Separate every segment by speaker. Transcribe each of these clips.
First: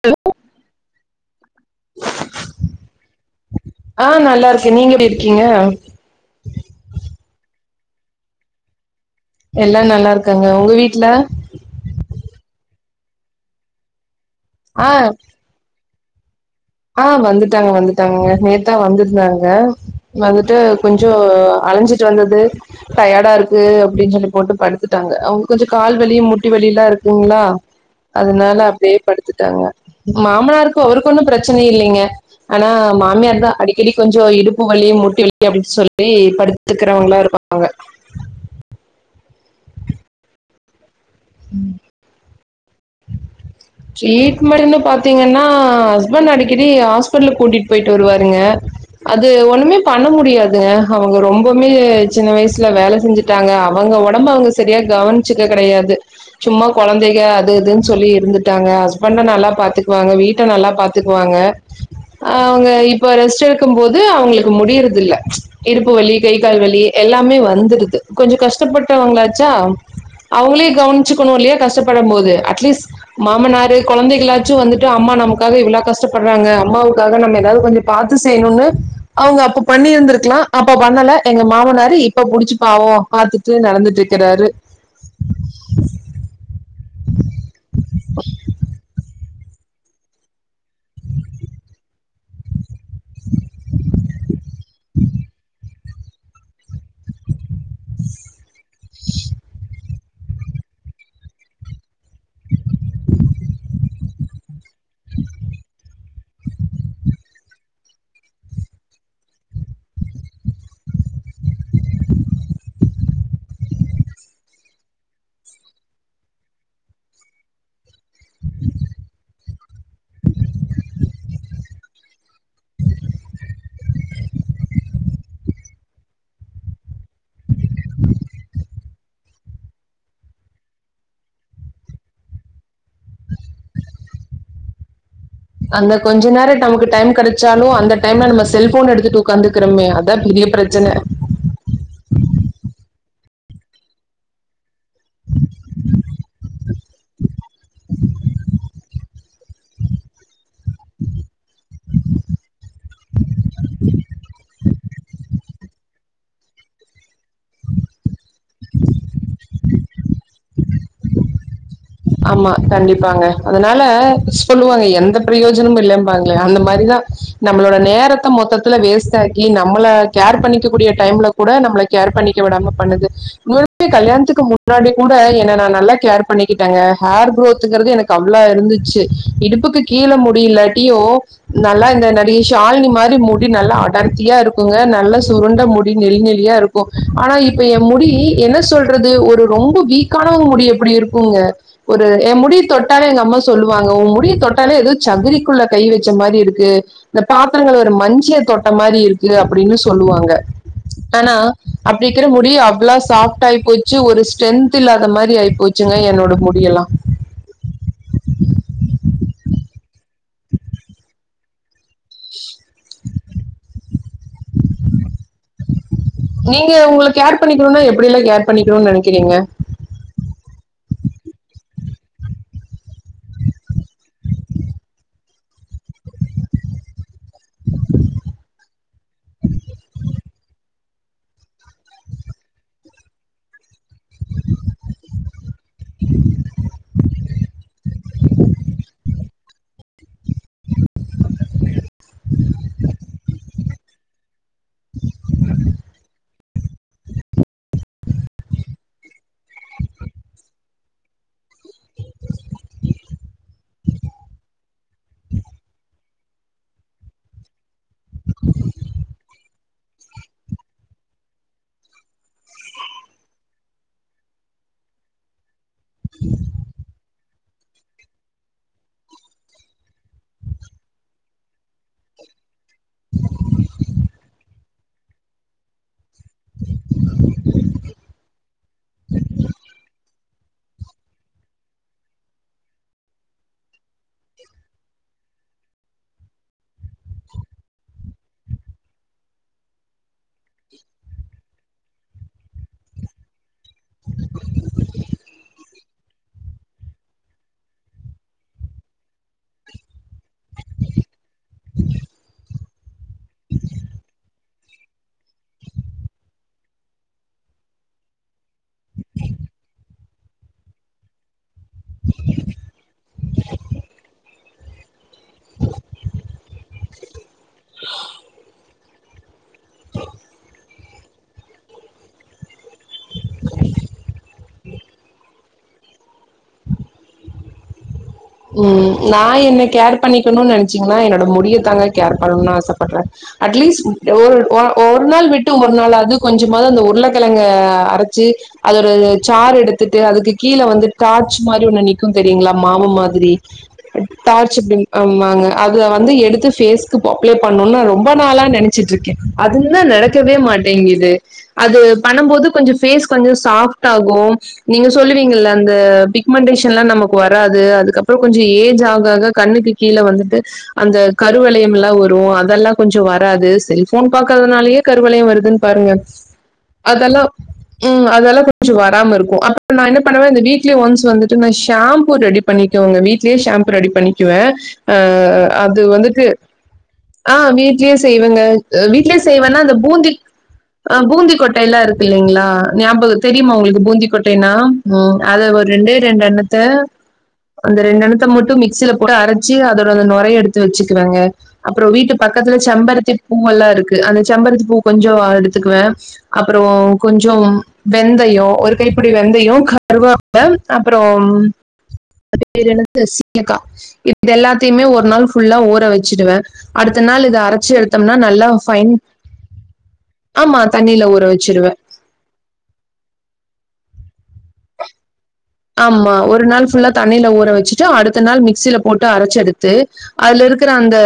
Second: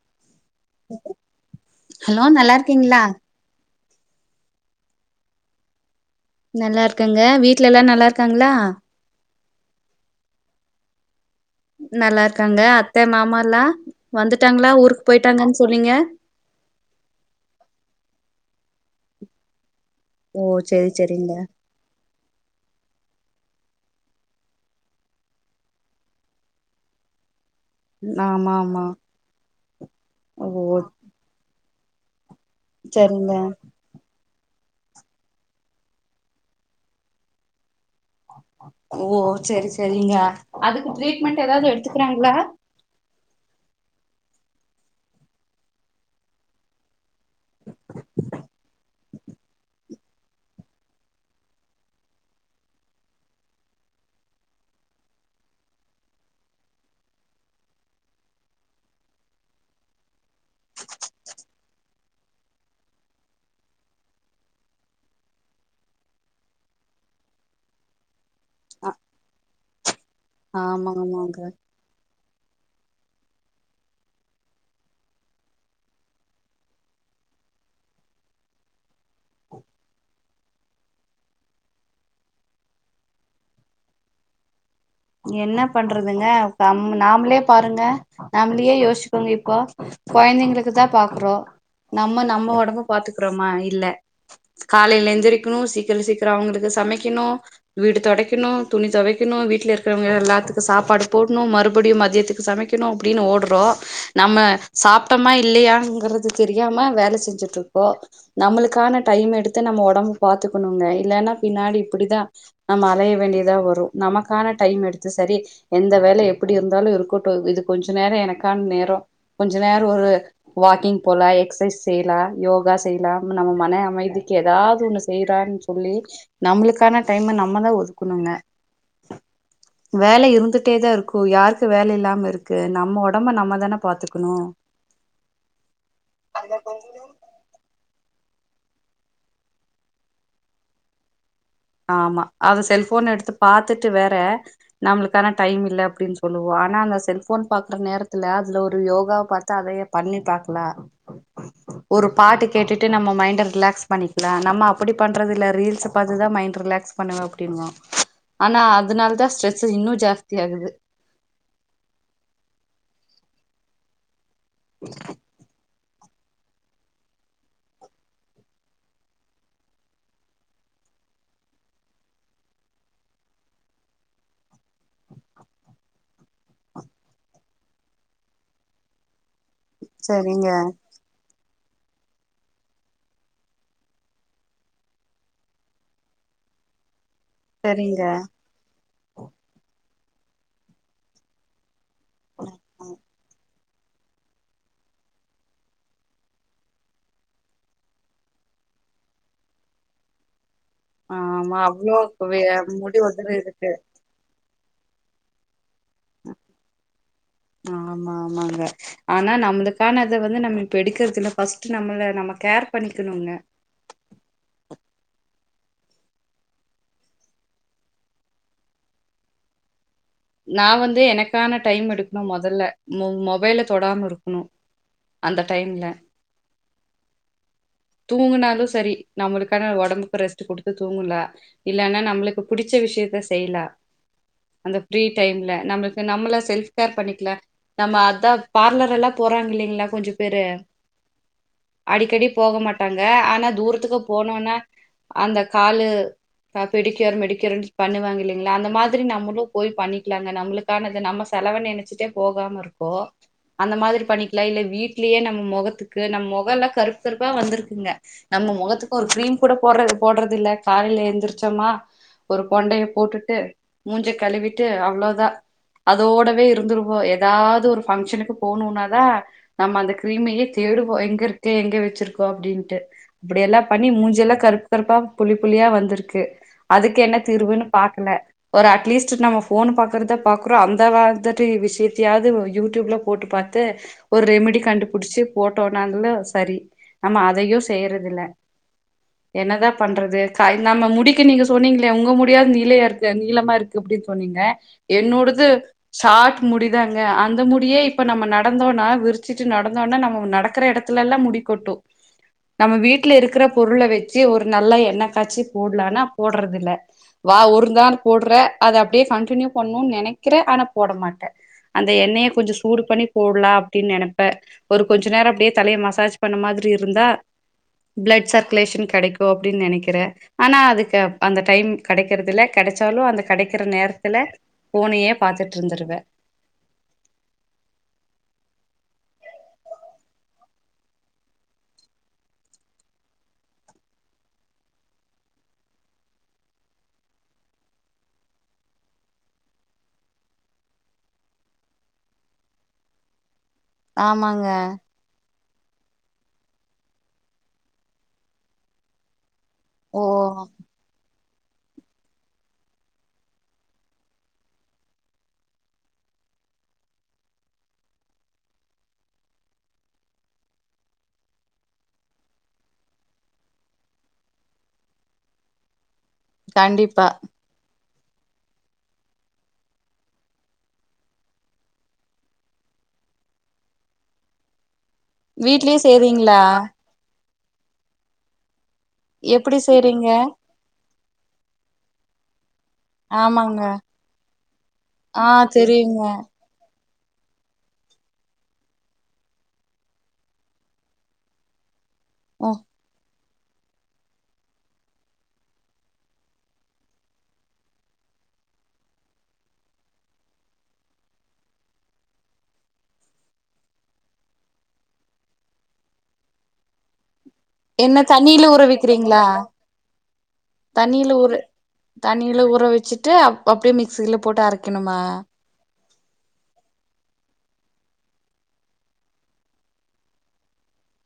Speaker 1: Hello
Speaker 2: hello நல்லா இருக்கீங்களா
Speaker 1: ஆ நல்லா இருக்கே நீங்க எப்படி இருக்கீங்க
Speaker 2: நல்லா இருக்கங்க வீட்ல எல்லா நல்லா இருக்காங்களா
Speaker 1: எல்லா நல்லா இருக்காங்க உங்க வீட்டுல
Speaker 2: நல்லா இருக்காங்க அத்த மாமாலா வந்துட்டாங்களா
Speaker 1: ஆ
Speaker 2: ஊருக்கு போயிட்டாங்கனு சொன்னீங்க
Speaker 1: ஆ வந்துட்டாங்க வந்துட்டாங்க நேத்தே வந்துருந்தாங்க
Speaker 2: ஓ
Speaker 1: வந்துட்டு
Speaker 2: செரி
Speaker 1: கொஞ்சோ
Speaker 2: செரிங்க
Speaker 1: அலஞ்சிட்டு வந்தது டயர்டா இருக்கு து அப்படின்னு சொல்லி போட்டு படுத்துட்டாங்க அவங்க கொஞ்சம் கால்வலிய முட்டி வழலிய எல்லாம் இருக்குங்களா
Speaker 2: ஆமா
Speaker 1: அதனால
Speaker 2: ஆமா
Speaker 1: அப்படியே படுத்துட்டாங்க
Speaker 2: ஓ
Speaker 1: மாமனாருக்கு அவருக்கு ஒன்னோ பிரச் பிரச்சன இல்லைங்க ஆனா
Speaker 2: சரிங்க
Speaker 1: மாமியார் தா அடிக்கடி கொஞ்சோ இடுப் பு வலி முட்டி வலி அப்படின்னு சொல்லி படுத்துக்கிறவங்களா இருப்பாங்க
Speaker 2: சரி சரிங்க அது ட்ரீட்மெண்ட் ஏதாவது எடுத்துக்கிறாங்களா
Speaker 1: ட்ரீட்மெண்ட்னு பாத்தீங்கன்னா ஹஸ்பண்ட் அடிக்கடி ஹாஸ் பிட்டலுக் கூட்டிட்டு போயிட்டு வருவாருங்க அது ஒண்ணுமே பண்ண முடியாதுங்க அவங்க ரொம்பவுமே சின்ன வயசுல வேல செஞ்சுட்டாங்க அவுங்க ஒடம்ப அவுங்க சரியா கவனிச்சக்க கெடையாது சும்மா கொழந்தைக அது இதுன்னு சொல்லி இருந்துட்டாங்க ஹஸ்பண்ட நல்லா பாத்துக்குவாங்க வீட் த்த நல்லா பாத்துக்குவாங்க ஹ அவுங்க இப்ப ரெஸ்ட் எடுக்கும் போது அவுங்களுக்கு முடியறது இல்ல இருப்பு வலி கை கால் வலி எல்லாமே வந்துடுது கொஞ்சோ
Speaker 2: ஆ
Speaker 1: கஷ்டப்பட்டவங்களாச்சா அவங்களே
Speaker 2: ஆமா
Speaker 1: கவண்ட்
Speaker 2: ஆமாங்க
Speaker 1: ச்சுக்கணூல்லயா கஷ்டப்படும் போது அட்லீஸ்ட் மாமனாரு குழந்தைகளாச்சும் வந்துட்டு அம்மா நமக்காக இவ்வளோ கஷ்டப்படுறாங்க அம்மாவுக்காக நம்ம ஏதாவது கொஞ்ஜொ பாத்து செய்யணுன்னு அவுங்க அப்ப பண்ணி இருந்ருக்கலா அப்ப பண்ணல எங்க மாமனாரு இப்ப புடிச்சுப்பாவோ பாத்துட்டு நடந்துட்டிக்கிறாரு
Speaker 2: என்ன பண்றதுங்க பம் நாமளே பாருங்க நம்ளயே யோஸ் தூங்கிப்பா கொயந்தைங்களுக் க்குதான் பாக்குறோ நம்ம நம்ம ஒடம்புக் பாத்துக்றோமா இல்ல காலைல எந்திரிக்கணூ சீக்கிர சீக்கிரொ அவங்களுக்கு சமைக்கணு வீடு தொடைக்கணு துணி தொவைக்கணு வீட்ல இருக் இவங்க எல்லாத்துக்கு சாப்பாடு போட்ணு மறுபடியும் மதியத்துக்கு சமைக்கணு அப்டீனு ஓடுறோ நம்ம சாப்ட்டமா இல்லையாங்குறது தெரியாம வேலை செஞ்சிட்ருக்கோ நம்மளுக்கான டைம் எடுத்து நம்ம ஒடம்ப பாத்துக்கணூங்க இல்லேனா பின்னாடி இப்பிடிதா நம்ம அலைய வேண்டியதா வரும் நமக்கான டைம் எடுத்து சரி எந்த வேலை எப்பிடி இருந்தாலும் இருக்கட்டூ இது கொஞ்ச நேர எனக்கான நேரோ கொஞ்ச நேரொரு வாக்கிங் போலா எக்சைஸ் செய்லா யோகா செய்லாம் நம்ம மன அமைதிக்கு ஏதாவது ஒண்ணு செய்ரான் சொல்லி நம்மளுக்கான டைம நம்மதான் ஒதுக்கணுங்க வேல இருந்துட்டே தான் இருக்கும் யாருக்கு வேலை இல்லாம இருக்கு நம்ம உடம்ப நம்மதான பாத்துக்கணு
Speaker 1: அந்த கொஞ்ச நேரோ நமக்கு டைம் கிடைச்சாலு அந்த டைம்ல நம்ம செல்போன் எடுத்துட்டு உட்காந்துக்கிறமே அதான் பெரிய பிரச்சனை
Speaker 2: ஆமா அத செல்போன் எடுத்து பாத்துட்டு வேற நம்ளுக்கான டைம் இல்ல அப்டின் சொல்லுவா ஆனா அந்த செல்போன் பாக்ற நேரத்துல அதுல ஒரு யோகாவ் பாத்து அதயே பண்ணி பாக்கலா ஒரு பாட்டு கேட்டுட் டு நம்ம மைண்ட ரிலாக்ஸ் பண்ணிக்கலா நம்ம அப்டி பண்றதில்ல ரீல்ஸ பாத்துதா மைண்ட் ரிலாக்ஸ் பண்ணுவ அப்டிங்கு ஆனா அதுனால தான் ஸ்ட்ரெஸ்ஸு இன்னு ஜாஸ்தி ஆகுது
Speaker 1: ஆமா கண்டிப்பாங்க அதனால சொல்லுவாங்க எந்த ப்ரியோஜனம் இல்ல பாங்ள அந்த மாரிதா நம்மளோட நேரத்த மொத்தத்துல வேஸ்ட் ஆக்கி நம்மள கேர் பண்ணிக்க கூடிய டைம்ல கூட நம்ள கேர் பண்ணிக்க விடாம பண்ணுது [unintelligible] கல்யாணத்துக்கு முன்னாடி கூட என்ன நான் நல்லா கேர் பண்ணிகி டங்க ஹேர் குரோத்துங்குறது எனக்கு அவ்ளோ இருந்துச்சு இடுப்புக்கு கீழ
Speaker 2: சரிங்க
Speaker 1: முடியில்லாட்டியு நல்லா இந்த நடிகை ஷாலினி மாரி முடி நல்லா அடர்த்தியா இருக்குங்க நல்லா சுருண்ட முடி நெளிநெளியா இருக்கு ஆனா இப்ப ஏ
Speaker 2: சரிங்க
Speaker 1: முடி என்ன சொல் றது ஒரு ரொம்பொ வீக்கான முடி எப்டி இருக்குங்க ஒரு ஏ முடி தொட்டாலே எங்கம்மா சொல்லுவாங்க உன் முடிய தொட்டாலே ஏதோ சகதிக்குள்ள கை வச்ச மாரி இருக்கு இந்த பாத்திரங்கள் ஒரு மஞ்சிய தொட்ட மாதிரி இருக்கு அப்படின்னு சொல்லுவாங்க ஆனா
Speaker 2: ஆமா அவ்ளோ
Speaker 1: அப்டிக்கிற
Speaker 2: வே
Speaker 1: முடி அவ்ளா
Speaker 2: முடிவுதரு
Speaker 1: சாப்ட்
Speaker 2: இருக்கு
Speaker 1: ஆய்ப்போச்சு ஒரு டென்த்தில்லாத மாரி ஆயி போச்சுங்க ஏ
Speaker 2: ஆமா ஆமாங்க ஆனா நம்மளுக்கானத வந்து நம்ம இப்ப எடுக்கிறதில்ல ஃபஸ்ட் நம்மள நம்ம கேர் பண்ணிக்கணுங்க
Speaker 1: நீங்க உங்கள கேர் பண்ணிக்கணுன்னா எப்டியெல்லா கேர் பண்ணிக்கணுன்னு நெனைக்கிறீங்க
Speaker 2: நா வந்து எனக்கான டைம் எடுக்கணு மொதல்ல மொ மொபைல தொடாம இருக்கணு அந்த டைம்ல தூங்குனாலு சரி நம்மளுக்கான ஒடம்புக்கு ரெஸ்ட் குடுத்து தூங்கலா இல்லனா நம்மளுக்கு புடிச்ச விஷயத்த செய்யலா அந்த ல்ல நம்மளுக்கு நம்மள செல்ப் கேர் பண்ணி [unintelligible] நம்ம அதா பார்லரெல்லா போறாங்கில்லிங்களா கொஞ்சோ பேரு அடிக்கடி போக மாட்டாங்க ஆனா தூரத்துக்கு போனோன்னா அந்த காலு பெடிக்குயூர் மெடிக்குயூர்ன்னு பண்ணுவாங்க இல்லைங்களா அந்த மாதிரி நம்மளும் போய் பண்ணிக்கலாங்க நம்மளுக்கானது நம்ம செலவ நினச்சிட்டே போகாம இருக்கோ அந்த மாதிரி பண்ணிக்கலா இல்ல வீட்லயே நம்ம முகத்துக்கு நம்ம முகலா கருப்பு கருப்பா வந்திருக்குங்க நம்ம முகத்துக்கு ஒரு கிரீம் கூட போட்ற போட்றதில்ல காலைல எந்திரிச்சோமா ஒரு கொண்டைய போட்டுட்டு மூஞ்ச கழுவிட் டு அவ்ளோதா அதோடவே இருந்துருவோ எதாவது ஒரு ஃபங்க்ஷனுக்கு போணுன்னாதா நம்ம அந்த கிரீமையே தேடுவோ எங்க இருக்கு எங்க வச்சிருக்கோ அப்டின்ட்டு இப்டியெல்லா பண்ணி மூஞ்செல்லா கருப்பு கருப்பா புள்ளி புள்ளியா வந்திருக்கு அதுக்கு என்ன தீர்வுன்னு பாக்கல ஒரு அட்லீஸ்ட் நம்ம ஃபோன்னு பாக்கறத பாக்குறோ அந்த [unintelligible] விஷயத்தையாவது யூடியூப்ல போட்டு பாத்து ஒரு ரெமிடி கண்டுப்புடிச்சு போட்டோனாங்கலு சரி நம்ம அதையு செய்யறதில்ல என்ன தா பண்றது கா நம்ம முடிக்கு நீங்க சொன்னீங்களே உங்க முடியாவது நீளையா இருக்கா நீளமா இருக்கு அப்டின் சொன்னிங்க என்னோடது சார்ட் முடிதாங்க அந்த முடியே இப்ப நம்ம நடந்தோன்னா விரிச்சிட்டு நடந்தோன்னா நம்ம நடக்கிற எடத்துலலா முடிக்கொட்டு நம்ம வீட்ல இருக்கிற பொருள வச்சு ஒரு நல்லா எண்ணெய காச்சி போடலான்னா போடுறதில்ல வா ஒருநாள் போட்ற அத அப் அப்டியே கண்டினியு பண்ணுன்னு நெனைக்கிறே ஆனா போட மாட்டே அந்த எண்ணெய கொஞ்சோ சூடு பண்ணி போட்லா அப்டின்னு நெனப்பே ஒரு கொஞ்ச நேர அப்டியே தலைய மசாஜ் பண்ண மாதிரி இருந்தா ப்ளட் சர்க்குலேஷன் கெடைக்கு அப்டின்னு நெனைக்கிறே ஆனா அதுக்கு அந்த டைம் கெடைக்கறதில்ல கெடச்சாலு அந்த கடைக் ருக்கிற நேரத்துல ஃபோனையே பாத்துட்டு இருந்தருவே
Speaker 1: ம் நா என்ன கேர் பண்ணிக்கணுன்னு நெனச்சீங்கன்னா என்னோட முடிய தாங்க கேர் பண்ணணுன்னு ஆசப்படுறே அட்லீஸ்ட் ஒ ஒ ஒரு நாள் விட்டு ஒரு நாளாது கொஞ்சமாது அந்த உருளக்கெழங்க அரைச்சு அதோட சார் எடுத்துட்டு அதுக்கு கீழே வந்து டார்ச் மாரி ஒன்னு நிக்கு தெரியுங்களா மாவு மா [unintelligible]
Speaker 2: ஆமாங்க
Speaker 1: டார்ச் அப்டிங் ஆமாங்க அத வந்து எடுத்து ஃப்பேஸ்க்கு அப்ளை பண்ணணுன்னு ரொம்ப நாளா நெனைச்சிட்டுருக்கே அதுன்னு தா
Speaker 2: ஓ
Speaker 1: நடக்கவே மாட்டேங்குது அது பண்ணம்போது கொஞ்சோ ஃப்பேஸ் கொஞ்சசோ சாஃப்ட்டாகும் நீங்க சொல்லுவீங்கள அந்த பிக்மெண்ட்டேஷன்லா நமக்கு வராது அதுக்கப்ப அப்பறோ கொஞ்சோ ஏஜ் ஆக ஆக கண்ணுக்கு கீழ வந்துட்டு அந்த கருவலையமெல்லா வரு அதெல்லா கொஞ்சோ வராது செல்போன் பாக்கறனாலயே கருவலய வருதுன்னு பாருங்க
Speaker 2: கண்டிப்பா
Speaker 1: அதெல்லாம் ம் அதெல்லா கொஞ்சோ வராம இருக்கு அப்ப நா என்ன பண்ணுவே இந்த வீக்லி ஒன்ஸ் வந்துட்டு நா ஷாம்பூ ரெடி பண்ணி உங்க வீட்லயே ஷாம்பு ரெடி பண்ணிக்குவே ஆ
Speaker 2: வீட்லயே
Speaker 1: அது வந்துட்டு
Speaker 2: செய்றீங்களா
Speaker 1: ஆ வீட்லயே செய்வங்க வீ்ட்லயே
Speaker 2: எப்படி
Speaker 1: செய்வேன்னா அந்த
Speaker 2: செய்றீங்க
Speaker 1: பூந்தி ஆ பூந்திக்கொட்டைலா இருக்கில்லைங்களா ஞாபக தெரியுமா
Speaker 2: ஆமாங்க
Speaker 1: உங்களுக்கு பூந்திக்கொட்டைனா ம்
Speaker 2: ஆ
Speaker 1: அத ஒரு
Speaker 2: தெரியுங்க
Speaker 1: ரெண்டேரெண்டு அன்னத்த அந்த ரெண்டு அனத்த மட்டு மிக்ஸில போட்டு அரச்சி அதோட அந்த நுரையை எடுத்து வச்சுக்குவங்க அப் அப்றோ வீட்டு
Speaker 2: ஓ,
Speaker 1: பக்கத்துல செம்பரத்தி பூவல்லா இருக்கு அந்த செம்பருத்தி பூ கொஞ்சோ எடுத்துக்குவே அப்றோ கொஞ்சோ வெந்தயம் ஒரு கைப்புடி வெந்தயம் கருவேப்புல அப்பறோ அது பேரு என்னது சீயக்கா இது எல்லாத்தையுமே ஒரு நாள் ஃபுல்லா ஊற வச்சிடுவே அடுத்த நாள் இத அரைச்சு
Speaker 2: என்ன
Speaker 1: எடுத்தோம்னா
Speaker 2: தண்ணில
Speaker 1: நல்லா ஃபைன்
Speaker 2: ஊறவக்கிறீங்களா
Speaker 1: ஆமா. தண்ணீல
Speaker 2: தண்ணில ஊற
Speaker 1: வச்சுருவேன்.
Speaker 2: தண்ணில ஊறவச்சுட்டு அப்டியே மிக் சில போட்டு அரைக்கணுமா
Speaker 1: ஆமா ஒரு நாள் ஃபுல்லா தண்ணில ஊற வச்சிட்டு அடுத்த நாள் மிக்சில போட்டு அரைச்சு எடுத்து அதுல இருக்கிற அந்த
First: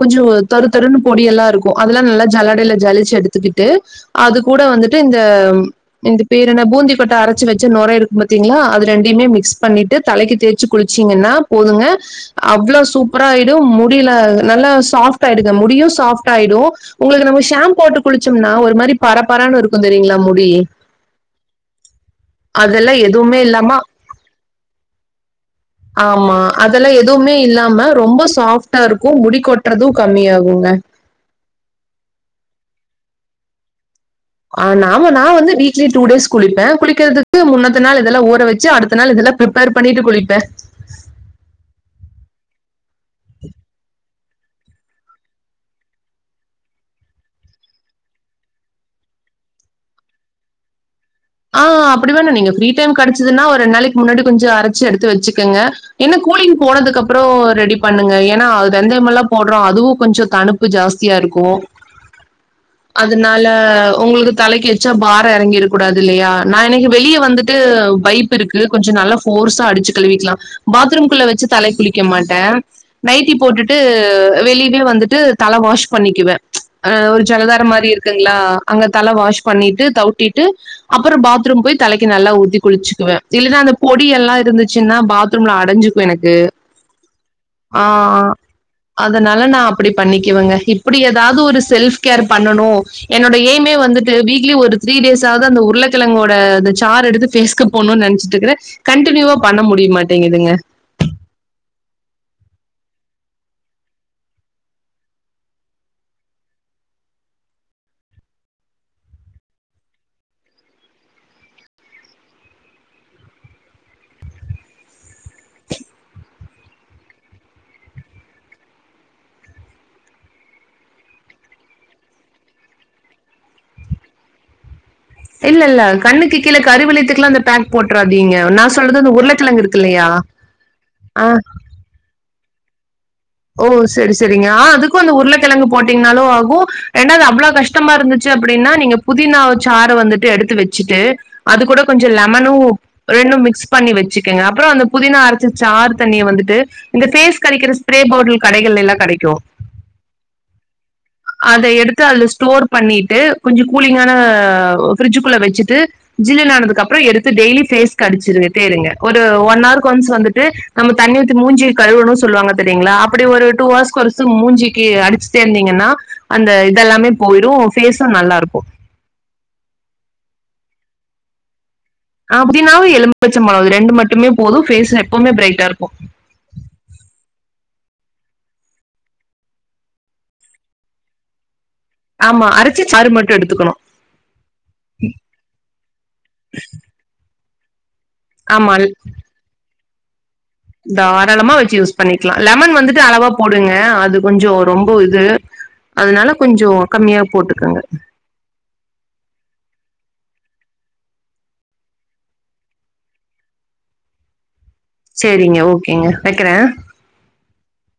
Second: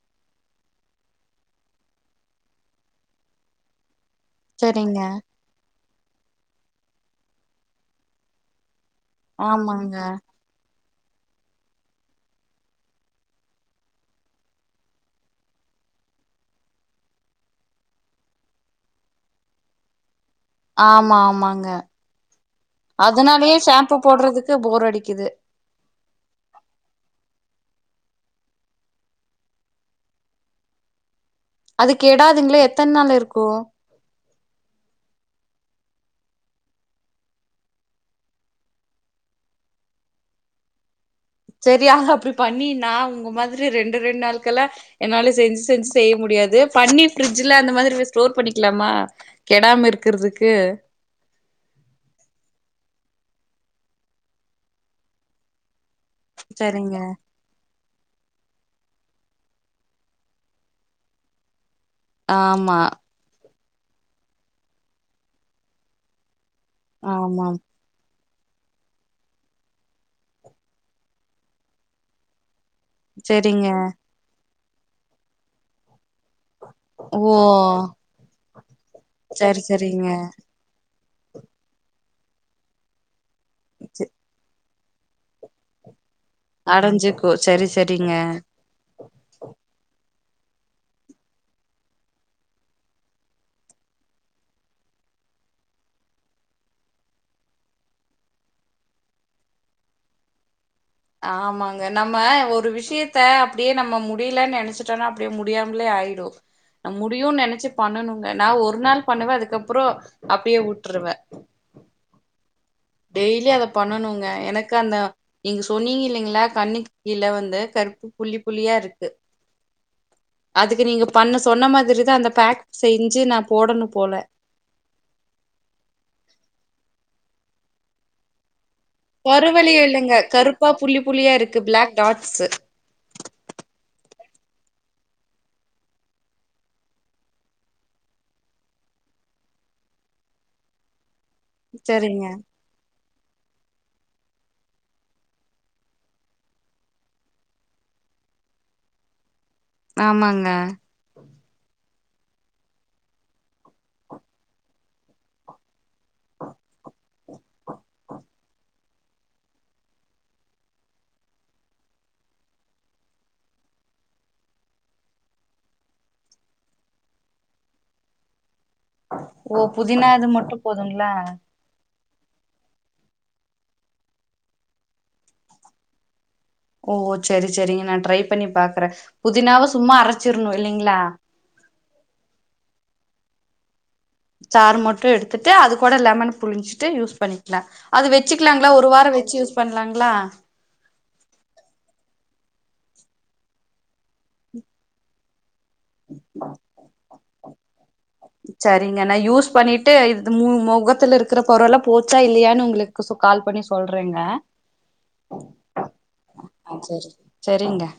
Speaker 1: கொஞ்ச தொருத்தொ ருன் பொடி எல்லாம் இருக்கு அதெல்லாம் நல்லா ஜல்லடையில ஜளிச்சு எடுத்துக்கிட்டு அது கூட வந்துட்டு
Speaker 2: சரிங்க
Speaker 1: இந்த இந்த பேரு என்ன பூந்தி கொட்டை அரைச்சு வச்சு நுர இருக்கு பாத்தீங்களா அது ரெண்டைமே மிக்ஸ்
Speaker 2: ஆமாங்க
Speaker 1: பண்ணிட்டு தலைக்கு தேச்சு குளிச்சீங்கன்னா போதுங்க அவ்ளோ சூப்பராயிடும் முடியில நல்லா சாப்ட் ஆயிடுங்க முடியும் சாப்ட் ஆயிடும் உங்களுக்கு நம்ம ஷாம்ப் குளுச்சோம்னா ஒரு மாதிரி பரப்பரனு இருக்கு தெரியுங்களா முடி
Speaker 2: ஆமா ஆமாங்க
Speaker 1: அதெல்லாம் எதுவுமே
Speaker 2: அதனாலயே
Speaker 1: இல்லாம
Speaker 2: சாம்ப்
Speaker 1: ஆமா அதெல்லாம் எதுவுமே இல்லாம ரொம்ப சாஃப்ட்டா இருக்கும் முடி கொட்டுறதும் கம்மியாகுங்க
Speaker 2: அது கெடாதுங்களா எத்தனை நாள் இருக்கும்
Speaker 1: ஆஹ் நாம நான் வந்து வீட்ல டூ டேஸ் குளிப்பேன் குளிக்கிறதுக்கு முன்னத்த நாள் இதெல்லாம் ஊற வச்சு அடுத்த நாள் இதெல்லாம் ப்ரிப்பேர் பண்ணிட்டு குளிப்பேன்
Speaker 2: சரியா அப்படி பண்ணி நான் உங்க மாதிரி ரெண்டு ரெண்டு நாள் குல்ல என்னால செஞ்சு செஞ்சு செய்ய முடியாது பண்ணி ஃப்ரிட்ஜுல அந்த மாத்ரி ஸ்டோர் பண்ணிக்லாமா கெடாம இருக்குறதுக்கு
Speaker 1: ஆஹ் அப்புடி வேணா நீங்க ஃப்ரீ டைம் கெடச்சுதுன்னா ஒரு ரெண்ட் நாளைக் முன்னாடி கொஞ்சொ அரச்சு எடுத்து வச்சுக்குங்க என்ன கூலிங்
Speaker 2: சரிங்க
Speaker 1: போனதுக்கப்றொ ரெடிப் பண்ணுங்க ஏனா அத் வெந்தயமல்லா போட்றோ அதுவு கொஞ்சொ தணுப்பு ஜாஸ்தியா இருக்கு
Speaker 2: ஆமா
Speaker 1: அ உங்களுக்கு தலைக்கு வச்சா பாரொ எறங்கிர கூடாது இல்லையா நா இன்னிக்கு வெளிய
Speaker 2: ஆமா
Speaker 1: வந்துட்டு பைப் இருக்கு கொஞ்சொ நல்லா ஃபோர்ஸா அடுச்சு கழுவிக்லா பாத்ரூம் குள்ள வெச்சு தலைக் குளிக்க மாட்ட நைட்டி
Speaker 2: சரிங்க
Speaker 1: போட்டுட்டு வெளி வெளிய வந்துட்டு தல வாஷ் பண்ணிக்குவே ம்ச் அஹ் ஒரு
Speaker 2: ஓ
Speaker 1: ஜலதார மாரி இருக்குங்ளா அங்க தல வாஷ்
Speaker 2: சரி
Speaker 1: பண்ணிட்டு
Speaker 2: சரிங்க
Speaker 1: தொவ்டிட்டு அப்றொ பாத்ரூம் போய் தலைக்கு நல்லா ஊத்தி குளிச்சுக்குவே இல்லனா அந்த பொடியெல்லா இருந்து சுன்னா பாத்ரூம்ல அடஞ்சு
Speaker 2: அடஞ்சுக்கு சரி சரிங்க
Speaker 1: அதனால நா அப்டி பண்ணிகுவங்க இப்புடி ஏதாவ்து ஒரு செல்ஃப் கேர் பண்ணனு என்னோட எய்மே வந்துட்டு வீக்லி ஒரு த்ரீ டேஸாவ்து அந்த உ உர்ழங்கெழங்கோட அந்த சார் எடுத்து ஃபேஸ்கு போட்ணுன் நென்சுட்ருக்குறே கன்டினுவா பண்ண முடியமாட்டிங்கிதுங்க
Speaker 2: ஆமாங்க நம்ம ஒரு விஷ்யத்த அப்டியே நம்ம முடியலன்னு நெனச்சுட்டோனா அப்டியே முடியாம்லே ஆய்டு நம் முடியு நெனச்சு பண்ணணுங்க நா ஒரு நாள் பண்ணுவே அதுக்கப்பறோ அப்டியே வுட்டுருவே டெய்லி அத பண்ணணுங்க எனக்கு அந்த நீங்க சொன்னீங்கில்லைங்ளா கண்ணுக் கீழ வந்து கருப்பு புள்ளி புள்ளியாருக்கு அதுக்கு நீங்க பண்ண சொன்ன மாதிரிதா அந்த பேக் செய்ஞ்சு நா போடணு போல
Speaker 1: இல்லல்ல கண்ணுக்கு கீழ கருவிளித்துக்லா அந்த பேக் போட்றாதீங்க நா
Speaker 2: கருவெளியோ இல்லங்க கருப்பா புள்ளி
Speaker 1: ஆ
Speaker 2: புள்ளியாருக்கு பிளாக் டாட்ஸு
Speaker 1: ஓ செரி செரிங்க ஆ அதுக்கு அந்த உருளகெழங்கு போட்டீங்னாலு ஆகு ரெண்டாவது அவ்ளோ கஷ்டமாருந்துச்சு அப்புடினா நீங்க புதினா சாறு வந்துட்டு எடுத்து வச்சிட்டு அது கூட கொஞ்சோ
Speaker 2: சரிங்க.
Speaker 1: லெமனு ரெண்டு மிக்ஸ் பண்ணி வச்சுகுங்க அப்றோ அந்த புதினா அரச்ச சாறு தண்ணிய வந்துட்டு இந்த ஃபேஸ் கரைக்குற ஸ்ப்ரே பாட்டில் கடைகள்ள எல்லா கெடைக்கு
Speaker 2: ஆமாங்க
Speaker 1: அத எடுத்து அதுல ஸ்டோர் பண்ணிட்டு கொஞ்சோ கூலிங்கான ஃபிரிட்ஜுகுள்ள வச்சுட்டு ஜில்லுனு ஆனதுக்கப்றோ எடுத்து டெய்லி ஃபேஸ்கடிச்சுரு தேருங்க ஒரு ஒன் ஆர்கு ஒன்ஸ் வந்துட்டு நம்ப தண்ணி ஊத்தி மூஞ்சிய கழுவனு சொல்லுவாங்க செரிங்ளா அப்டி ஒரு டூ ஆர்ஸ்கு ஒன்ஸு மூஞ்சிக்கு அடுச்சுட்டேருந்தீங்கன்னா அந்த இதெல்லாமே போய்டு ஃபேஸு நல்லாருக்கு
Speaker 2: ஓ புதினாது மட்டு போதுங்களா
Speaker 1: அப்டினாலு எலும்பிச்ச பழோ இது ரெண்டு மட்டுமே போது ஃபேஸ் எப்பவுமே பிரைட்டாருக்கு
Speaker 2: ஓ செரி செரிங்க நா ட்ரை பண்ணி பாக்றே புதினாவ சும்மா அரச்சிற்ணு இல்லிங்ளா
Speaker 1: ஆமா அரச்சு சாறு மட்டு எடுத்துக்குணு
Speaker 2: சாரு மட்டு எடுத்துட்டு அது கூட லெமன் புழுஞ்சிட்டு யூஸ் பண்ணி இல்ல அது வெச்சுக்லாங்ளா
Speaker 1: ஆமா
Speaker 2: ஒரு வாரோ வெச்சு யூஸ் பண்லாங் ளா
Speaker 1: தாராளமா வெச்சு யூஸ் பண்ணிக்லா லெமன் வந்துட்டு அளவா போடுங்க அது கொஞ்சோ ரொம்ப இது அதனால கொஞ்சோ கம்மியா போட்டு [unintelligible]
Speaker 2: சரிங்க நான் யூஸ் பண்ணிட்டு இது முகத்துல இருக்கிற பரு எல்லாம் போச்சா இல்லையான்னு உங்களுக்கு கால் பண்ணி சொல்றேங்க
Speaker 1: சரிங்க ஓகேங்க வக்கறே
Speaker 2: ஆ செரி செரிங்க